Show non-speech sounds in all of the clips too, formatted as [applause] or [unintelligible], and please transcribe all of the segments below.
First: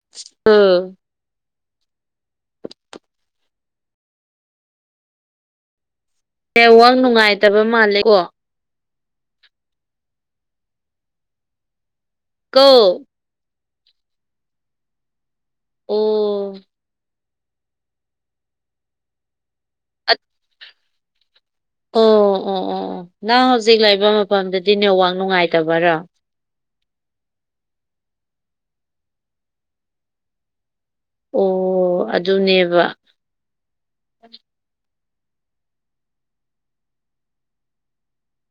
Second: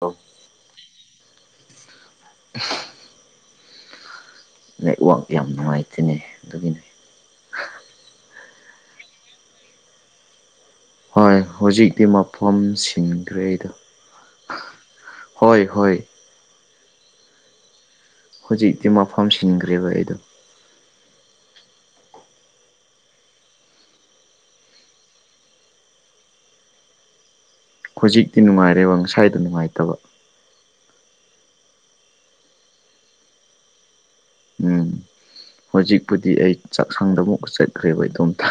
ꯑꯣ ꯑꯣ [inaudible] ꯅ ꯋꯥ ꯌꯥꯝ ꯅꯨꯡꯉꯥꯏꯇꯅꯤ [inaudible] ꯑꯦꯦ ꯋꯥꯡ ꯅꯨꯡꯉꯥꯏꯇꯕ ꯃꯥꯜꯂꯦ ꯀꯣ ꯍꯣꯏ ꯍꯧꯖꯤꯛꯇꯤ ꯃꯐꯝ ꯀꯣ ꯁꯤꯁꯤꯡꯈ꯭ꯔꯦ ꯑꯩꯗ ꯍꯣꯏ ꯍꯣꯏ ꯑꯣ ꯍꯧꯖꯤꯛꯇꯤ ꯃꯐꯝ ꯁꯤꯟꯈ꯭ꯔꯦꯕ ꯑꯩꯗꯣ ꯑꯣ ꯑꯣ ꯑꯣ ꯑꯣ ꯅꯪ ꯍꯧꯖꯤꯛ ꯂꯩꯕ ꯃꯐꯝꯗꯗꯤ ꯅꯦꯋꯥꯛ ꯅꯨꯡꯉꯥꯏꯇꯕꯔꯥ ꯍꯧꯖꯤꯛꯇꯤ ꯅꯨꯡꯉꯥꯏꯔꯦꯕ ꯉꯁꯥꯏꯗ ꯅꯨꯡꯉꯥꯏꯇꯕ ꯑꯣ ꯑꯗꯨꯅꯦꯕ ꯎꯝ ꯍꯧꯖꯤꯛꯄꯨꯗꯤ ꯑꯩ ꯆꯥꯛꯁꯥꯡꯗ ꯑꯃꯨꯛ ꯆꯠꯈ꯭ꯔꯦꯕ ꯏꯗꯣꯝꯇ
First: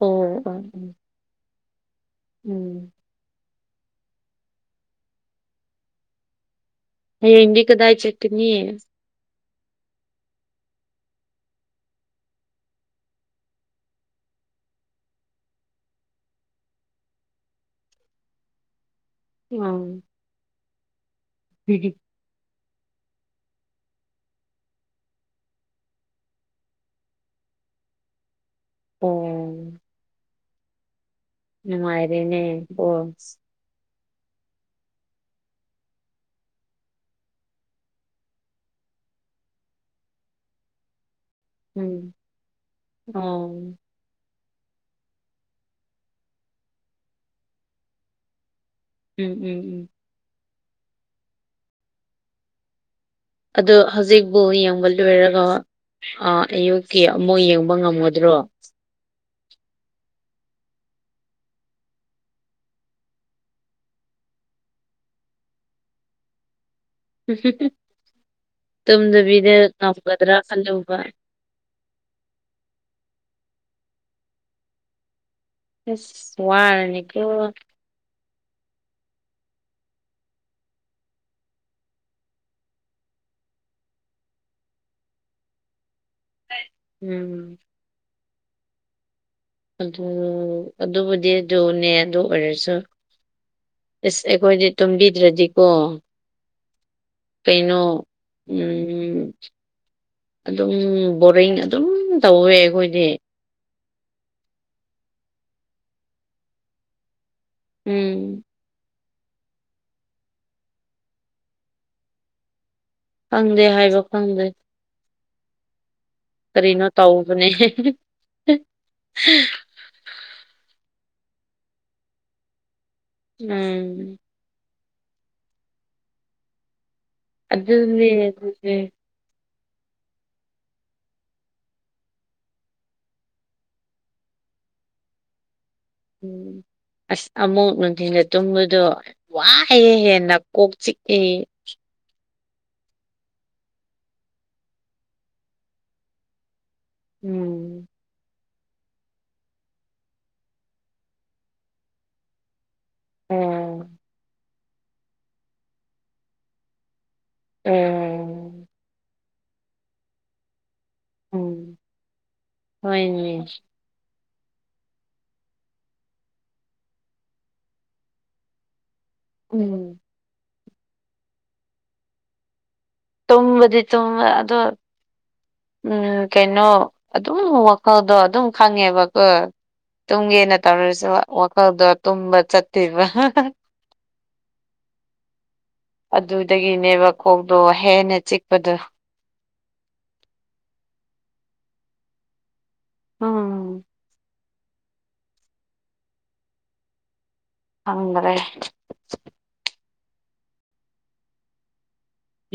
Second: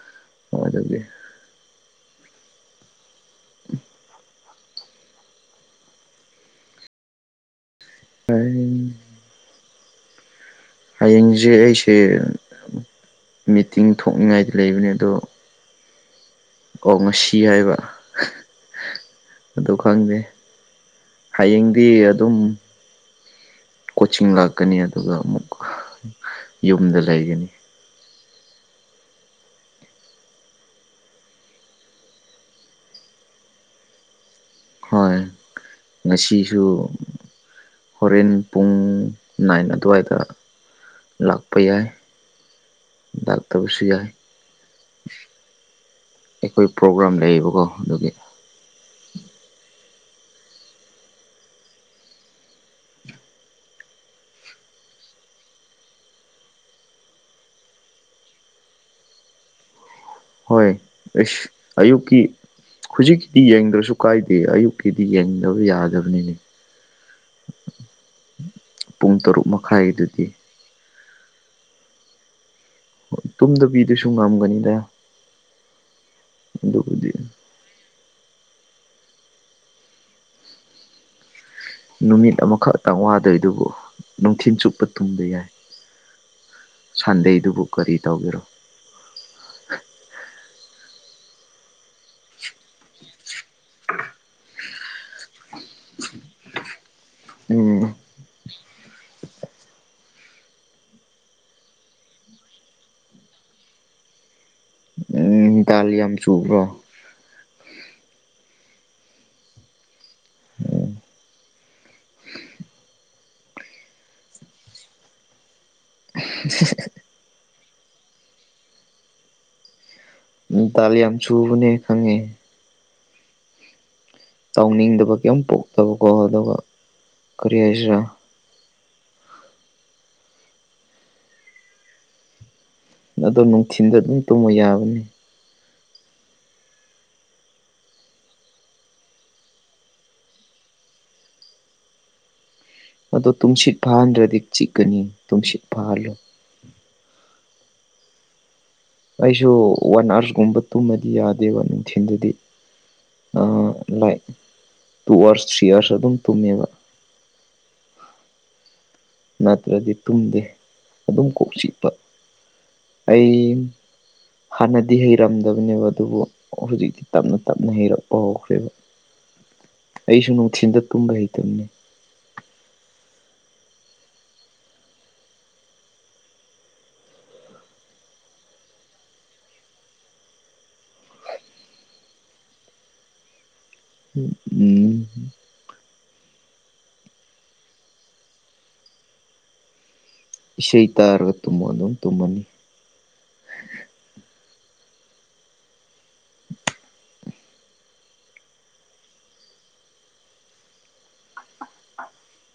ꯑꯣꯝ ꯎꯝ ꯑꯗꯨꯗꯤ ꯎꯝ ꯍꯗꯤ ꯀꯗꯥꯏ ꯆꯠꯅꯤ ꯍꯌꯦꯡꯁꯦ ꯑꯩꯁꯦ ꯃꯤꯇꯤꯡ ꯊꯣꯛꯅꯤꯡꯉꯥꯏꯗꯤ ꯂꯩꯕꯅꯦ ꯑꯗꯣ ꯀ ꯉꯁꯤ ꯍꯥꯏꯕ ꯑꯗꯨ ꯑꯣ ꯈꯪꯗꯦ ꯍꯌꯦꯡꯗꯤ ꯑꯗꯨꯝ ꯀꯣꯆꯤꯡ ꯂꯥꯛꯀꯅꯤ ꯑꯗꯨꯒ ꯑꯃꯨꯛ ꯌꯨꯝꯗ ꯂꯩꯒꯅꯤ ꯑꯣꯝ ꯅꯨꯡꯃꯥꯏꯔꯤꯅꯦ ꯑꯣꯣ ꯍꯣꯏ ꯉꯁꯤꯁꯨ ꯍꯣꯔꯦꯟ ꯄꯨꯡ ꯅꯥꯏꯟ ꯑꯗꯨꯋꯥꯏꯗ ꯂꯥꯛ ꯂꯥꯛꯄ ꯌꯥꯏ ꯎꯝ ꯑꯣ ꯂꯥꯛꯇꯕꯁꯨ ꯌꯥꯏ ꯑꯩꯈꯣꯏ ꯄ꯭ꯔꯣꯒ꯭ꯔꯥꯝ ꯂꯩꯌꯦꯕꯀꯣ ꯑꯗꯨꯒꯤ ꯎꯝ ꯎꯝ ꯎꯝ ꯑꯗꯣ ꯍꯧꯖꯤꯛꯕꯨ ꯌꯦꯡꯕ ꯂꯣꯏꯔꯒ ꯑꯥ ꯑꯌꯨꯛꯀꯤ ꯑꯃꯨꯛ ꯌꯦꯡꯕ ꯉꯝꯒꯗ꯭ꯔꯣ ꯍꯣꯏ ꯑꯩꯁ ꯑꯌꯨꯛꯀꯤ ꯍꯧꯖꯤꯛꯀꯤꯗꯤ ꯌꯦꯡꯗ꯭ꯔꯁꯨ ꯀꯥꯏꯗꯦ ꯑꯌꯨꯛꯀꯤꯗꯤ ꯌꯦꯡꯗꯕ ꯌꯥꯗꯕꯅꯤꯅꯦ ꯄꯨꯡ ꯇꯔꯨꯛ ꯇꯨꯝꯗꯕꯤꯗ ꯃꯈꯥꯏꯗꯨꯗꯤ ꯉꯝꯒꯗ꯭ꯔꯥ ꯈꯜꯂꯨꯕꯥ ꯇꯨꯝꯗꯕꯤꯗꯁꯨ ꯉꯝꯒꯅꯤꯗꯥ ꯑꯁ ꯋꯥꯔꯅꯤ ꯀꯣ ꯅꯨꯃꯤꯠ ꯑꯃꯈꯛꯇꯪ ꯋꯥꯗꯣꯏꯗꯨꯕꯨ ꯅꯨꯡꯊꯤꯜ ꯆꯨꯞꯄ ꯇꯨꯡꯕ ꯌꯥꯏ ꯎꯝ ꯁꯥꯟꯗꯦꯗꯨꯕꯨ ꯀꯔꯤ ꯇꯧꯒꯦꯔꯣ ꯑꯗꯨ ꯑꯗꯨꯕꯨꯗꯤ ꯑꯗꯨꯅꯦ ꯑꯗꯨ ꯑꯣꯏꯔꯁꯨ ꯑꯁ ꯑꯩꯈꯣꯏꯗꯤ ꯇꯨꯝꯕꯤꯗ꯭ꯔꯗꯤꯀꯣ ꯀꯩꯅꯣ ꯎꯝ ꯎꯝ ꯑꯗꯨꯝ ꯕꯣꯔꯤꯡ ꯑꯗꯨꯝ ꯇꯧꯋꯦ ꯑꯩꯈꯣꯏꯗꯤ ꯥ ꯌꯥꯝ ꯆꯨꯕ꯭ꯔꯣ ꯎꯝ ꯈꯪꯗꯦ ꯍꯥꯏꯕ ꯈꯪꯗꯦ ꯀꯔꯤꯅꯣ ꯇꯧꯕꯅꯦ ꯢꯇꯥꯜ ꯌꯥꯝ ꯆꯨꯕꯅꯦ ꯈꯪꯉꯦ ꯎꯝ ꯇꯧꯅꯤꯡꯗꯕ ꯀꯩꯝ ꯄꯣꯛꯇꯕꯀꯣ ꯑꯗꯨꯒ ꯀꯔꯤ ꯍꯥꯏꯁꯤꯔꯥ ꯑꯗꯨꯅꯦ ꯑꯗꯨꯅꯦ ꯑꯗꯣ ꯅꯨꯡꯊꯤꯟꯗ ꯑꯗꯨꯝ ꯇꯨꯝꯃꯣ ꯌꯥꯕꯅꯤ ꯎꯝ ꯑꯁ ꯑꯃꯨꯛ ꯅꯨꯡꯊꯤꯟꯗ ꯇꯨꯝꯕꯗꯣ ꯋꯥꯏꯍꯦ ꯍꯦꯟꯅ ꯀꯣꯛ ꯆꯤꯛꯑꯦ ꯑꯗꯣ ꯇꯨꯝꯁꯤꯠ ꯐꯥꯍꯟꯗ꯭ꯔꯗꯤ ꯆꯤꯛꯀꯅꯤ ꯇꯨꯝꯁꯤꯠ ꯐꯥꯍꯜꯂꯣ ꯎꯝ ꯑꯩꯁꯨ ꯋꯥꯟ ꯑꯥꯋꯥꯔ ꯒꯨꯝꯕ ꯇꯨꯝꯃꯗꯤ ꯌꯥꯗꯦꯕ ꯅꯨꯡꯊꯤꯟꯗꯗꯤ ꯑꯥ ꯑꯣ like two hours three hours ꯑꯗꯨꯝ ꯇꯨꯝꯃꯦꯕ ꯑꯣ ꯅꯠꯇ꯭ꯔꯗꯤ ꯇꯨꯝꯗꯦ ꯑꯗꯨꯝ ꯀꯣꯛ ꯎꯝ ꯆꯤꯛꯄ ꯑꯩ ꯍꯣꯏꯅꯦ ꯍꯥꯟꯅꯗꯤ ꯍꯩꯔꯝꯗꯕꯅꯦꯕ ꯑꯗꯨꯕꯨ ꯑꯣ ꯍꯧꯖꯤꯛꯇꯤ ꯇꯞꯅ ꯇꯞꯅ ꯍꯩꯔꯛꯄ ꯍꯧꯈ꯭ꯔꯦꯕ ꯎꯝ ꯑꯩꯁꯨꯨ ꯅꯨꯡꯊꯤꯟꯗ ꯇꯨꯝꯕ ꯍꯩꯇꯕꯅꯦ ꯇꯨꯝꯕꯗꯤ ꯇꯨꯝꯕ ꯑꯗꯣ ꯎꯝ ꯀꯩꯅꯣ ꯑꯗꯨꯝ ꯋꯥꯈꯜꯗꯣ ꯑꯗꯨꯝ ꯈꯪꯉꯦꯕꯀꯣ ꯇꯨꯝꯒꯦꯅ ꯇꯧꯔꯁꯨ ꯋꯥꯈꯜꯗꯣ ꯇꯨꯝꯕ ꯆꯠꯇꯦꯕ ꯎꯝ ꯑꯗꯨꯗꯒꯤꯅꯦꯕ ꯀꯣꯛꯇꯣ ꯍꯦꯟꯅ ꯆꯤꯛꯄꯗꯣ ꯏꯁꯩ ꯇꯥꯔꯒ ꯇꯨꯝꯃꯣ ꯑꯗꯨꯝ ꯇꯨꯝꯃꯝꯅꯤ ꯑꯥ ꯈꯪꯗꯔꯦ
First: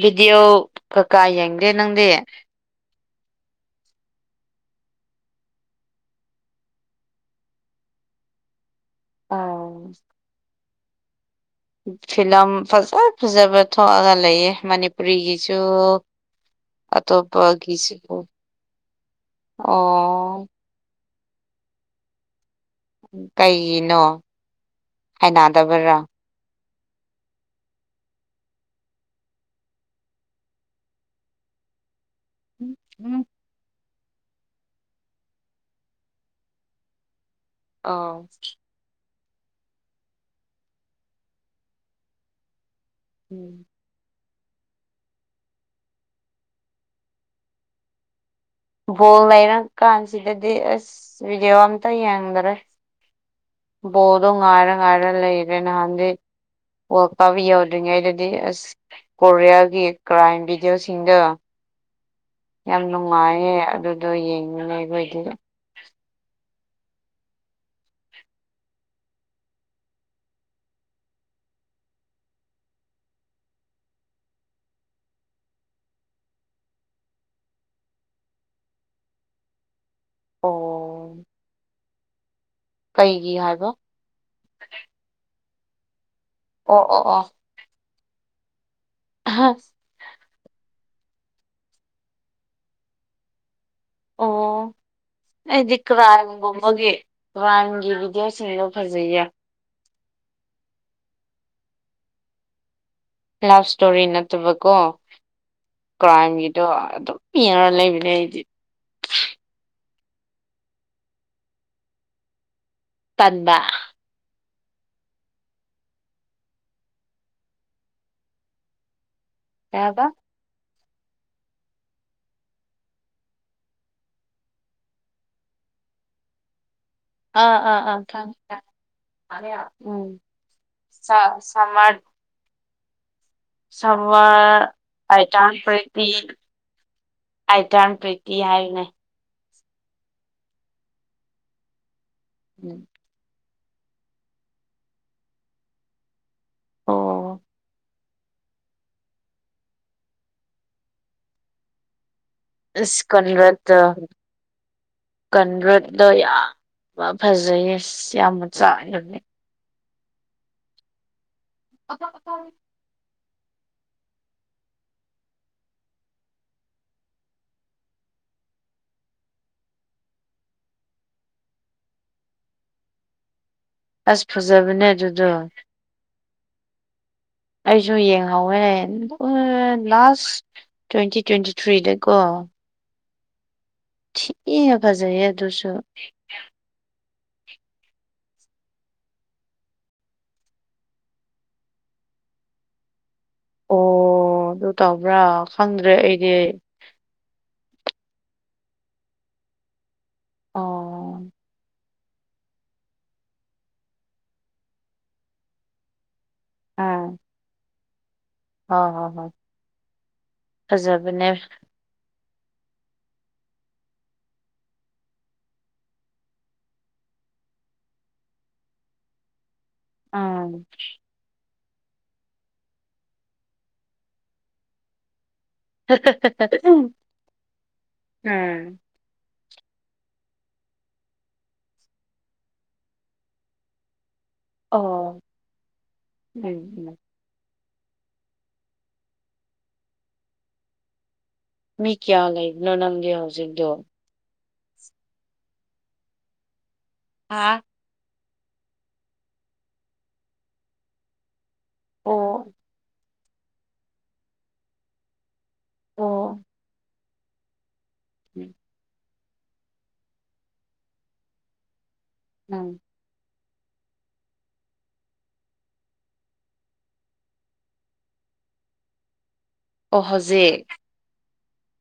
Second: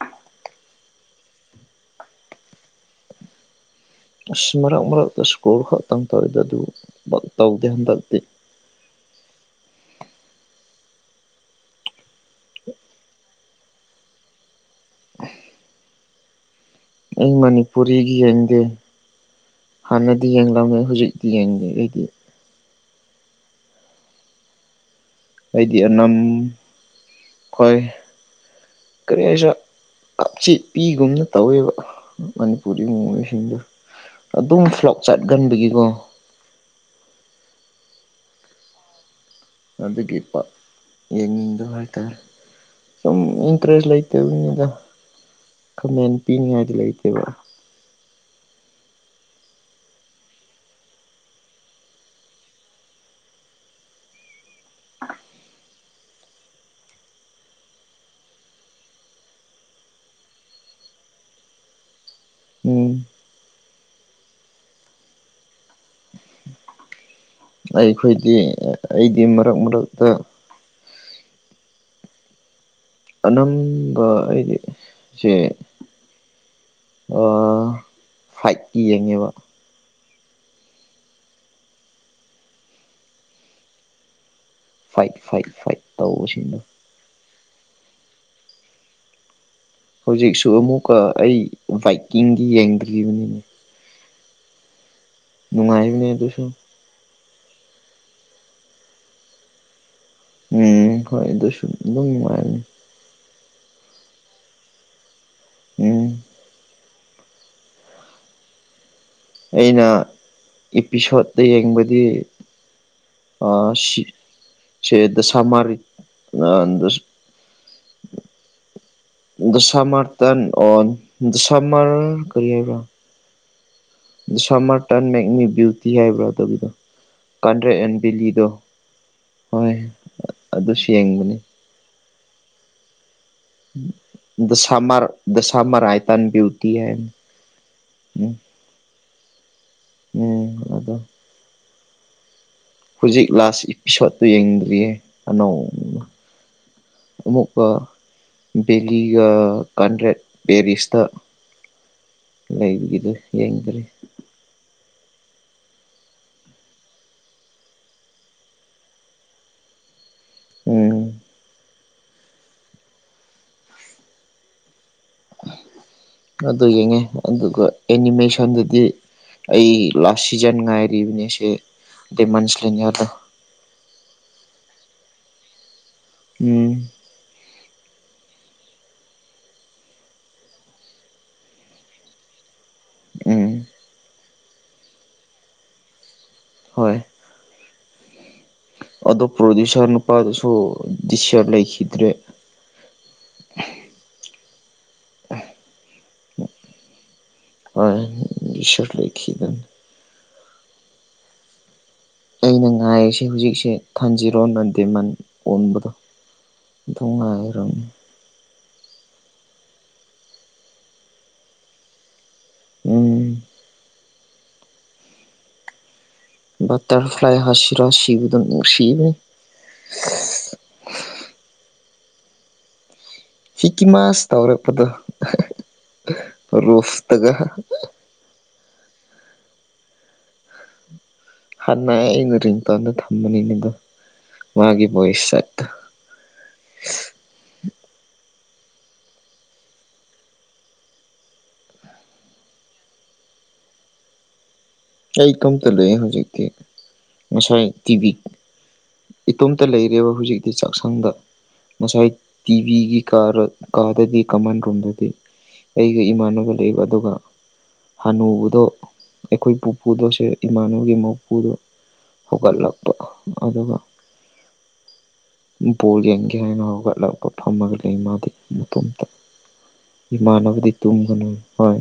ꯚꯤꯗꯤꯑꯣ ꯀꯥꯢ ꯌꯦꯡꯒꯦ ꯅꯪꯗꯤ ꯑꯁ ꯃꯔꯛ ꯃꯔꯛꯇ ꯁ꯭ꯀꯣꯜ ꯈꯛꯇꯪ ꯇꯧꯏꯗꯥ ꯑꯗꯨ ꯇꯧꯗꯦ ꯍꯟꯗꯛꯇꯤ ꯑꯧ ꯐꯤꯂꯝ ꯐꯖ ꯐꯖꯕ ꯊꯣꯛꯑꯒ ꯂꯩꯌꯦ ꯃꯅꯤꯄꯨꯔꯤꯒꯤꯁꯨ ꯑꯩ ꯃꯅꯤꯄꯨꯔꯤꯒꯤ ꯑꯇꯣꯞꯄꯒꯤꯁꯨ ꯌꯦꯡꯗꯦ ꯍꯥꯟꯅꯗꯤ ꯑꯣ ꯌꯦꯡꯂꯝꯃꯦ ꯍꯧꯖꯤꯛꯇꯤ ꯌꯦꯡꯗꯦ ꯑꯩꯗꯤ ꯀꯩꯒꯤꯅꯣ ꯑꯩꯗꯤ ꯍꯩꯅꯗꯕꯔꯥ ꯑꯝ ꯈꯣꯏ ꯀꯔꯤ ꯍꯥꯢꯁꯤꯔꯥ ꯀꯞꯆꯦꯠꯄꯤꯒꯨꯝꯅ ꯇꯧꯋꯦꯕꯥ ꯃꯅꯤꯄꯨꯔꯤ ꯃꯣꯏꯁꯤꯡꯗꯣ ꯑꯗꯨꯝ ꯐ꯭ꯂꯣꯛ ꯆꯠꯒꯟꯕꯒꯤꯀꯣ ꯑꯥ ꯑꯗꯨꯒꯤ ꯄꯤꯛ ꯌꯦꯡꯅꯤꯡꯗꯕ ꯍꯥꯏꯇꯥꯔꯦ ꯁꯨꯝ ꯎꯝ ꯏꯟꯇꯔꯦꯖ ꯂꯩꯥꯏ ꯑꯗꯨꯅꯤꯗ ꯀꯥꯃꯦꯟ ꯄꯤꯅꯤꯡꯉꯥꯏꯗꯤ ꯂꯩꯇꯦꯕ ꯕꯣꯜ ꯂꯩꯔꯀꯥꯟꯁꯤꯗꯗꯤ ꯑꯁ ꯚꯤꯗꯤꯑꯣ ꯑꯝꯇ ꯌꯦꯡꯗꯔꯦ ꯕꯣꯜꯗꯣ ꯉꯥꯏꯔ ꯉꯥꯏꯔ ꯂꯩꯔꯦ ꯅꯍꯥꯟꯗꯤ ꯋꯥꯜꯀꯞ ꯌꯧꯗ꯭ꯔꯤꯉꯩꯗꯗꯤ ꯑꯁ ꯀꯣꯔꯤꯌꯥꯒꯤ ꯀ꯭ꯔꯥꯏꯝ ꯚꯤꯗꯤꯑꯣꯁꯤꯡꯗꯣ ꯌꯥꯝ ꯎꯝ ꯅꯨꯡꯉꯥꯏꯌꯦ ꯑꯗꯨꯗꯣ ꯌꯦꯡꯅꯤꯡꯉꯦ ꯑꯩꯈꯣꯏꯗꯤ ꯑꯩꯈꯣꯏꯗꯤ ꯑꯩꯗꯤ ꯃꯔꯛ ꯃꯔꯛꯇ ꯑꯅꯝꯕ ꯑꯩꯗꯤ ꯆꯦ ꯑ ꯐꯥ꯭ꯏꯠꯀꯤ ꯌꯦꯡꯉꯦꯕ ꯑꯣ ꯀꯩꯒꯤ ꯍꯥꯏꯕ ꯐꯥꯏꯠ ꯐꯥꯏꯠ ꯐꯥꯏꯠ ꯇꯧꯕꯁꯤꯡꯗꯣ ꯑꯣ ꯑꯣ ꯑꯣ ꯍꯍ [inaudible] [unintelligible] ꯍꯧꯖꯤꯛꯁꯨ ꯑꯃꯨꯛꯀ ꯑꯩ ꯕꯥꯏꯛꯀꯤꯡꯗꯤ ꯌꯦꯡꯗ꯭ꯔꯤꯕꯅꯤꯅꯦ ꯑꯣ ꯑꯩꯗꯤ ꯅꯨꯡꯉꯥꯏꯕꯅꯦ ꯑꯗꯨꯁꯨ ꯀ꯭ꯔꯥꯝꯒꯕꯒꯦ ꯀꯔꯥꯏꯝꯒꯤ ꯚꯤꯗꯤꯑꯣꯁꯤꯡꯗꯣ ꯐꯖꯩꯌꯦ ꯎꯝ ꯍꯣꯏ ꯑꯗꯨꯁꯨ ꯑꯗꯨꯝ ꯅꯨꯡꯉꯥꯏꯔꯅꯤ ꯂꯥꯢꯐ ꯏꯁꯇꯣꯔꯤ ꯅꯠꯇꯕꯀꯣ ꯎꯝ ꯀ꯭ꯔꯥꯏꯝꯒꯤꯗꯣ ꯑꯗꯨꯝ ꯄꯤꯍꯔ ꯂꯩꯕꯤ ꯂꯩꯗꯤ ꯑꯩꯅ ꯏꯄꯤꯁꯣꯠꯇ ꯌꯦꯡꯕꯗꯤ ꯑ ꯇꯟꯕ ꯁꯤ [inaudible] ꯁꯤꯗ ꯁꯃꯥꯔꯤꯛ ꯑ ꯀꯩ ꯗꯁꯥ ꯍꯥꯏꯕ ꯃꯔꯇ ꯑꯣ ꯗꯣꯁꯥ ꯃꯔ ꯀꯔꯤ ꯍꯥꯏꯕ ꯁꯝꯃꯔꯇꯟ ꯃꯦꯛꯃꯤ ꯕ꯭ꯌꯨꯇꯤ ꯍꯥꯏꯕ꯭ꯔꯥ ꯇꯒꯤꯗꯣ ꯑꯥ ꯀꯟꯗ꯭ꯔꯦꯛ ꯑꯥ ꯑꯦꯟ ꯑꯥ ꯈꯪ ꯚꯦꯂꯤꯗꯣ [inaudible] ꯎꯝ ꯌꯦꯡꯕꯅꯦ [unintelligible] ꯁꯃꯥꯔ ꯁ ꯗ ꯁꯝꯃꯔ ꯗ ꯑꯥꯏꯇꯥꯡ ꯁꯝꯃꯔ ꯄꯔꯤꯇ [inaudible] ꯑꯥꯏ ꯇꯟ [unintelligible] ꯕ꯭ꯌꯨꯇꯤ ꯍꯥꯏꯅ ꯑꯇꯥꯟ ꯄꯔꯤꯇꯤ ꯍꯥꯏꯅꯦ ꯑꯗ [inaudible] ꯎꯝ [unintelligible] [inaudible] ꯍꯧꯖꯤꯛ ꯂꯥꯁ ꯏꯄꯤꯁꯣꯠꯇꯨ ꯌꯦꯡꯗ꯭ꯔꯤꯌꯦ ꯑꯅꯧꯅ ꯑꯣ ꯑꯃꯨꯛꯀ ꯕꯦꯂꯤꯒ ꯀꯥꯟꯗ꯭ꯔꯦꯠ ꯄꯦꯔꯤꯁꯇ ꯂꯩꯕꯒꯤꯗꯨ ꯏꯁꯁꯀꯟꯕꯠꯇ ꯌꯦꯡꯗ꯭ꯔꯤ [unintelligible] [inaudible] ꯀꯟ ꯔ꯭ꯔꯗꯣ ꯌꯥꯝ ꯐꯖꯩꯌꯦꯁ ꯌꯥꯝꯅ ꯆꯥꯏꯗꯅꯦ ꯎꯝ ꯑ ꯑꯁ [unintelligible] [inaudible] ꯑꯗꯨ ꯌꯦꯡꯉꯦ ꯑꯗꯨꯒ ꯑꯦꯅꯤꯃꯦꯁꯟꯗꯗꯤ ꯑꯩ ꯂꯥꯁ ꯁꯤꯖꯟ ꯉꯥꯏꯔꯤꯕꯅꯦꯁꯦ ꯗꯃꯟꯁꯂꯤꯅꯤꯗ ꯑꯁ ꯐꯖꯕꯅꯦ ꯑꯗꯨꯗꯣ ꯎꯝ ꯑꯩꯁꯨ ꯌꯦꯡꯍꯧꯋꯦ ꯂꯥꯁ ꯇ꯭ꯋꯦꯟꯇꯤ ꯇ꯭ꯋꯦꯟꯇꯤ ꯊ꯭ꯔꯤꯗ ꯀꯣ ꯎꯝ ꯊꯤꯅ ꯐꯖꯩꯌꯦ ꯑꯗꯨꯁꯨ ꯍꯣꯏ ꯑꯗꯣ ꯄ꯭ꯔꯣꯗꯨꯁꯔ ꯅꯄꯗꯨꯁꯨ [unintelligible] ꯂꯩꯈꯤꯗ꯭ꯔꯦ ꯑꯣ ꯑꯗꯨ ꯇꯧꯕ꯭ꯔꯥ ꯈꯪꯗ꯭ꯔꯦ ꯑꯩꯗꯤ ꯏ ꯁꯔꯠ ꯂꯩꯈꯤꯗꯅ ꯑꯣ ꯑꯩꯅ ꯉꯥꯏꯔꯤꯁꯦ ꯍꯧꯖꯤꯛꯁꯦ ꯊꯟꯖꯤꯔꯣꯅ ꯗꯦꯃꯟ ꯑꯣꯟꯕꯗꯣ ꯑꯥ ꯊꯉꯥꯏꯔꯣꯝ ꯍꯣꯏ ꯍꯣꯏ ꯍꯣꯏ ꯐꯖꯕꯅꯦ ꯎꯝ ꯇꯔ ꯐ꯭ꯂꯥꯏ ꯍꯁꯤꯔ ꯍꯁꯤꯕꯨꯗꯁꯤꯕꯅꯤ ꯑꯥ [inaudible] ꯍꯤꯛꯀꯤꯃꯁ ꯇꯧꯔꯛꯄꯗꯣ ꯔꯣꯐꯇꯒ [unintelligible] [inaudible] ꯎꯝ ꯍꯥꯟꯅ ꯑꯩꯅ ꯔꯤꯡꯇꯣꯟꯗ ꯊꯝꯕꯅꯤꯗ ꯃꯥꯒꯤ ꯑꯣ ꯚꯣꯏꯁ ꯁꯦꯠꯇꯣ ꯎꯝ ꯎꯝ ꯃꯤ ꯀꯌꯥ ꯂꯩꯕꯅꯣ ꯅꯪꯗꯤ ꯍꯧꯖꯤꯛꯇꯣ ꯑꯩ ꯏꯇꯣꯝꯇ ꯂꯩ ꯍꯧꯖꯤꯛꯇꯤ ꯍꯥ ꯉꯁꯥꯏ ꯇꯤꯚꯤ ꯏꯇꯣꯝꯇ ꯂꯩꯔꯦꯕ ꯍꯧꯖꯤꯛꯇꯤ ꯆꯥꯛꯁꯪꯗ ꯉꯁꯥꯏ ꯑꯣ ꯇꯤꯚꯤꯒꯤ ꯀꯥ ꯀꯥꯗꯗꯤ ꯀꯃꯟ ꯔꯨꯝꯝꯗꯗꯤ ꯑꯩꯒ ꯑꯣ ꯏꯃꯥꯟꯅꯕ ꯂꯩꯕ ꯑꯗꯨꯒ ꯎꯝ ꯍꯥꯟꯅꯨꯕꯗꯣ ꯑꯩꯈꯣꯏ ꯄꯨꯗꯣ ꯏꯃꯥꯟꯅꯨꯒꯤ ꯃꯄꯨꯗꯣ ꯍꯧꯒꯠꯂꯛꯄ ꯑꯗꯨꯒ [unintelligible] ꯕꯣꯜ ꯌꯦꯡꯒꯦ ꯍꯥꯏꯅ ꯍꯧꯒꯠꯂꯛꯄ ꯐꯝꯃꯒ ꯂꯩ ꯃꯥꯗꯤ ꯃꯇꯣꯝꯇ ꯑꯣ ꯍꯧꯖꯤꯛ ꯏꯃꯥꯟꯅꯕꯗꯤ ꯇꯨꯝꯒꯅꯨ ꯍꯣꯏ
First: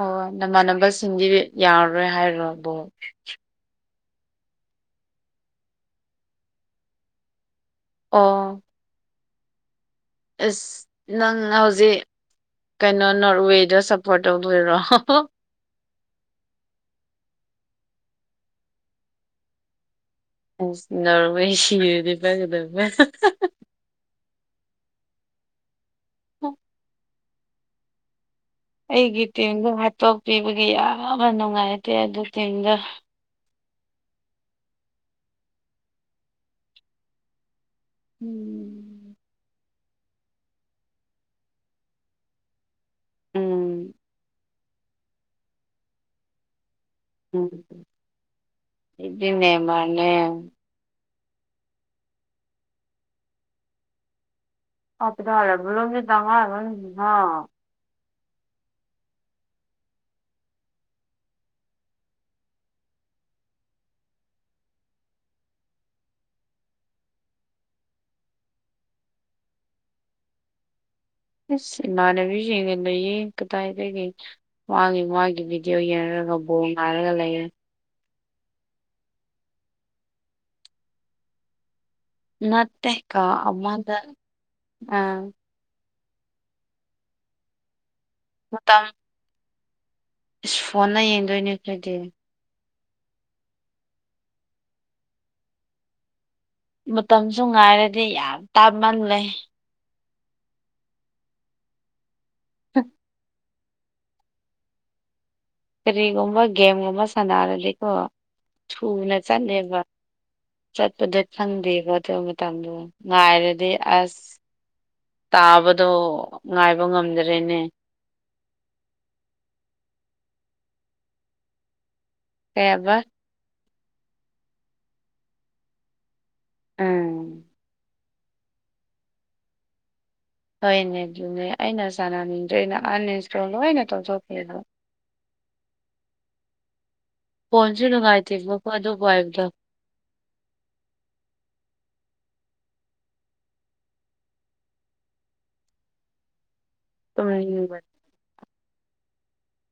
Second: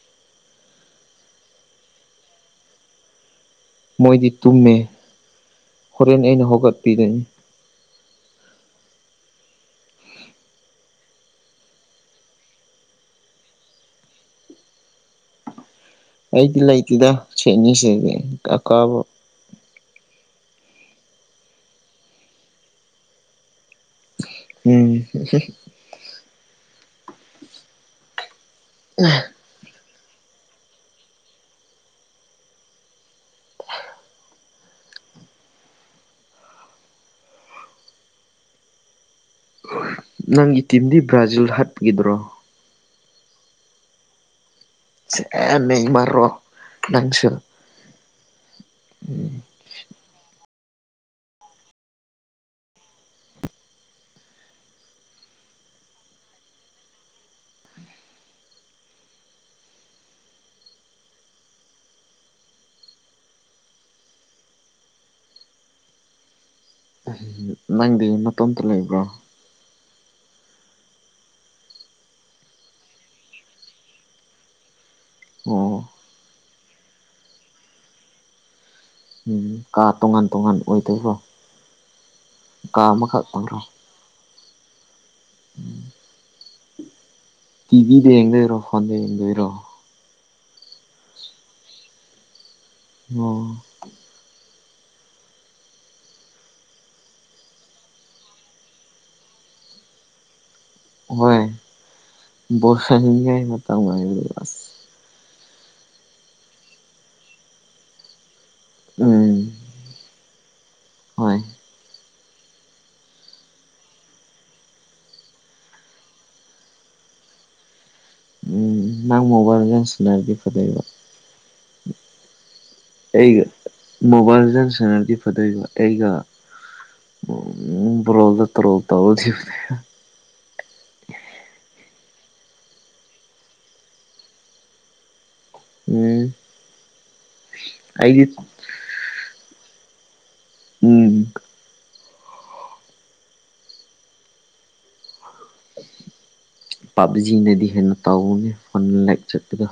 ꯑꯣ ꯅꯃꯥꯟꯅꯕꯁꯤꯡꯗꯤ ꯌꯥꯔꯔꯣꯏ ꯍꯥꯏꯔꯣ ꯕꯣ ꯃꯣꯏꯗꯤ ꯇꯨꯝꯃꯦ ꯍꯣꯔꯦꯟ ꯑꯩꯅ ꯍꯧꯒꯠꯄꯤꯗꯣꯏꯅꯤ ꯑꯣ ꯑꯁ ꯅꯪ ꯍꯧꯖꯤꯛ ꯀꯩꯅꯣ ꯅꯣꯔꯠꯋꯦꯗ ꯁꯞꯄꯣꯔꯠ ꯇꯧꯗꯣꯏꯔꯣ ꯑꯩꯗꯤ ꯂꯩꯇꯦꯗ ꯁꯤ ꯑꯅꯤꯁꯤꯗꯤ ꯏꯀꯥ ꯀꯥꯔꯕꯨ ꯅꯣꯔꯋꯦ [unintelligible] ꯎꯝ ꯎ ꯑꯩꯒꯤ ꯇꯤꯝꯗꯣ ꯍꯥꯠꯇꯣꯛꯄꯤꯕꯒꯤ ꯌꯥꯝꯅ ꯅꯨꯡꯉꯥꯏꯇꯦ ꯑꯗꯨ ꯇꯤꯝꯗꯣ [unintelligible] ꯎꯝ ꯅꯪꯒꯤ ꯇꯤꯝꯗꯤ ꯕ꯭ꯔꯥꯖꯤꯜ ꯎꯝ [unintelligible] ꯅꯪꯁꯨ ꯎꯝ ꯑꯩꯗꯤ ꯅꯦꯃꯥꯔꯅꯦ ꯑꯄꯤ ꯍꯥꯏꯂ ꯇꯥꯉ [unintelligible] ꯅꯪꯗꯤ ꯅꯇꯣꯝꯇ ꯂꯩꯕ꯭ꯔꯣ ꯏꯁ ꯏꯃꯥꯟꯅꯕꯤꯁꯤꯡꯒ ꯂꯩꯌꯦ ꯀꯗꯥꯏꯗꯒ ꯃꯥꯒꯤ ꯃꯥꯒꯤ ꯕꯤꯗꯤꯑꯣ ꯑꯣ ꯌꯦꯡꯔꯒ ꯕꯣꯡ ꯉꯥꯏꯔꯒ ꯂꯩꯔꯦ ꯎꯝ ꯀꯥ ꯇꯣꯉꯥꯟ ꯇꯣꯉꯥꯟ ꯑꯣꯏꯗꯕꯔꯣ ꯅꯠꯇꯦ ꯀ ꯑꯃꯗ ꯑ ꯎꯝ ꯇꯤꯚꯤꯗ ꯌꯦꯡꯗꯣꯏꯔꯣ ꯃꯇꯝ ꯐꯣꯟꯗ ꯌꯦꯡꯗꯣꯏꯔꯣ ꯏꯁ ꯐꯣꯟꯅ ꯌꯦꯡꯗꯣꯏꯅꯦ ꯑꯗꯨꯣꯏꯗꯤ ꯑꯣ ꯃꯇꯝꯁꯨ ꯉꯥꯏꯔꯗꯤ ꯌꯥꯝ ꯇꯥꯃꯜꯂꯦ ꯍꯣꯏ [unintelligible] ꯀꯔꯤꯒꯨꯝꯕ ꯒꯦꯝꯒꯨꯝꯕ ꯁꯥꯟꯅꯔꯗꯤꯀꯣ ꯊꯨꯅ ꯎꯝ ꯆꯠꯂꯦꯕ ꯆꯠꯄꯗ ꯍꯣꯏ ꯐꯪꯗꯦꯀꯣ ꯑꯗꯨ ꯃꯇꯝꯗꯣ ꯉꯥꯏꯔꯗꯤ ꯑꯁ ꯇꯥꯕꯗꯣ ꯉꯥꯏꯕ ꯉꯝꯗ꯭ꯔꯦꯅꯦ ꯎꯝ ꯅꯪ ꯃꯣꯕꯥꯜ ꯂꯤꯖꯦꯟ ꯁꯥꯅꯔꯗꯤ ꯐꯥꯗꯩꯕꯣ ꯀꯩ ꯍꯥꯏꯕ ꯑꯩꯒ ꯃꯣꯕꯥꯏꯜꯗ ꯂꯦꯒꯦꯟꯗ ꯁꯥꯟꯅꯔꯗꯤ ꯐꯗꯣꯏꯕ ꯑꯩꯒ ꯎꯝ ꯕꯣꯜꯗ ꯇ꯭ꯔꯣꯜ ꯇꯧꯔ ꯊꯤꯕꯅꯤ ꯍꯣꯏꯅꯦ ꯑꯗꯨꯅꯦ ꯑꯩꯅ ꯁꯥꯅꯅꯤꯡꯗ꯭ꯔꯦꯅ ꯑꯟꯏꯟꯁꯇꯣꯜ ꯂꯣꯏꯅ ꯇꯧꯊꯣꯛꯈꯤꯕ ꯎꯝ ꯐꯣꯟꯁꯨ ꯑꯩꯗꯤ ꯅꯨꯡꯉꯥꯏꯇꯦꯕ ꯑꯗꯨ ꯍꯥꯏꯕꯗ ꯎꯝ ꯄꯕꯖꯤꯅꯗꯤ ꯇꯨꯝꯅꯤꯡꯕ ꯍꯦꯟꯅ ꯇꯧꯅꯤ ꯐꯟ ꯂꯥꯏꯔꯤꯛ ꯆꯠꯄꯗ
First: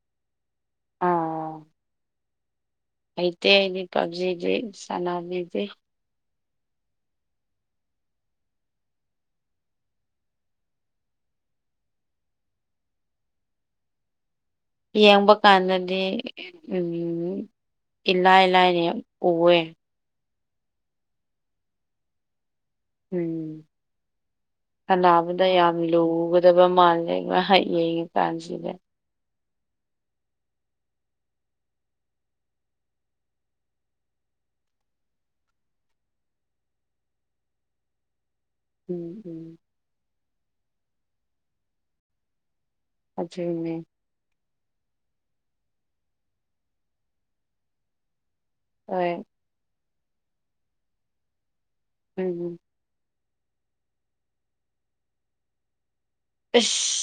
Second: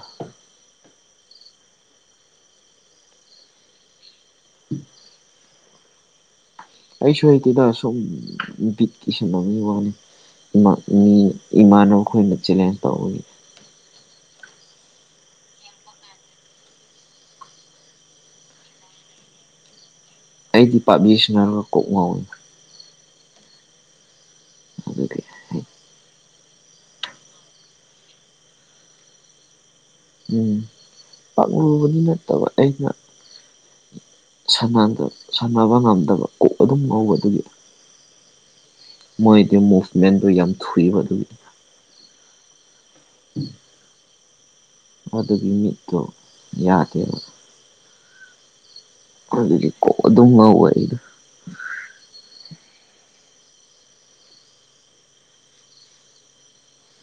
ꯑꯥ ꯍꯩꯇꯦ ꯑꯩꯗꯤ ꯄꯞꯖꯤꯗꯤ ꯁꯅꯥꯕꯤꯗꯤ ꯑꯩꯁꯨ ꯍꯇꯦꯗ ꯁꯨꯝ ꯕꯤꯠꯀꯤ ꯁꯥꯅꯕꯒꯤ ꯋꯥꯅꯤ ꯃꯤ ꯏꯃꯥꯟꯅꯕ ꯑꯩꯈꯣꯏꯅ ꯆꯦꯂꯦꯟꯖ ꯇꯧꯕꯧꯕꯒꯤ ꯌꯦꯡꯕ ꯀꯥꯟꯗꯗꯤ ꯏꯂꯥꯏ ꯂꯥꯏꯅ ꯎꯑꯦ ꯑꯩꯗꯤ ꯄꯥꯞꯖꯤ ꯁꯥꯅꯕ ꯀꯣꯛ ꯉꯧꯏ ꯎꯝ ꯑꯗꯨꯒꯤ ꯍꯜꯂꯛꯑꯕꯅꯤ [unintelligible] ꯌꯥꯝ ꯂꯨꯒꯗꯕ ꯃꯥꯜꯂꯦ ꯉꯥꯏꯍꯥꯛ ꯌꯦꯡꯉꯤꯀꯥꯟꯁꯤꯗ ꯎꯝ ꯄꯥꯛꯂꯨꯕꯗꯤ ꯅꯠꯇꯕ ꯑꯩꯅ ꯁꯥꯟꯅꯕ ꯉꯝꯗꯕ ꯀꯣꯛ ꯑꯗꯨꯝ ꯆꯥꯎꯕ ꯑꯗꯨꯒꯤ ꯎꯝ ꯃꯣꯏꯗꯤ ꯎꯝ ꯃꯥꯔꯀꯁꯃꯦꯟꯗꯨ ꯌꯥꯝ ꯊꯨꯌꯦꯕ ꯑꯗꯨꯒꯤ [unintelligible] ꯑꯗꯨꯒꯤ ꯃꯤꯠꯇꯣ ꯌꯥꯗꯦꯕ ꯍꯣꯏ ꯑꯗꯨꯗꯤ ꯀꯣꯛ ꯑꯗꯨꯝ ꯉꯥꯎꯋꯦ ꯑꯩꯩꯗꯣ ꯎꯝ ꯎꯝ ꯑꯁ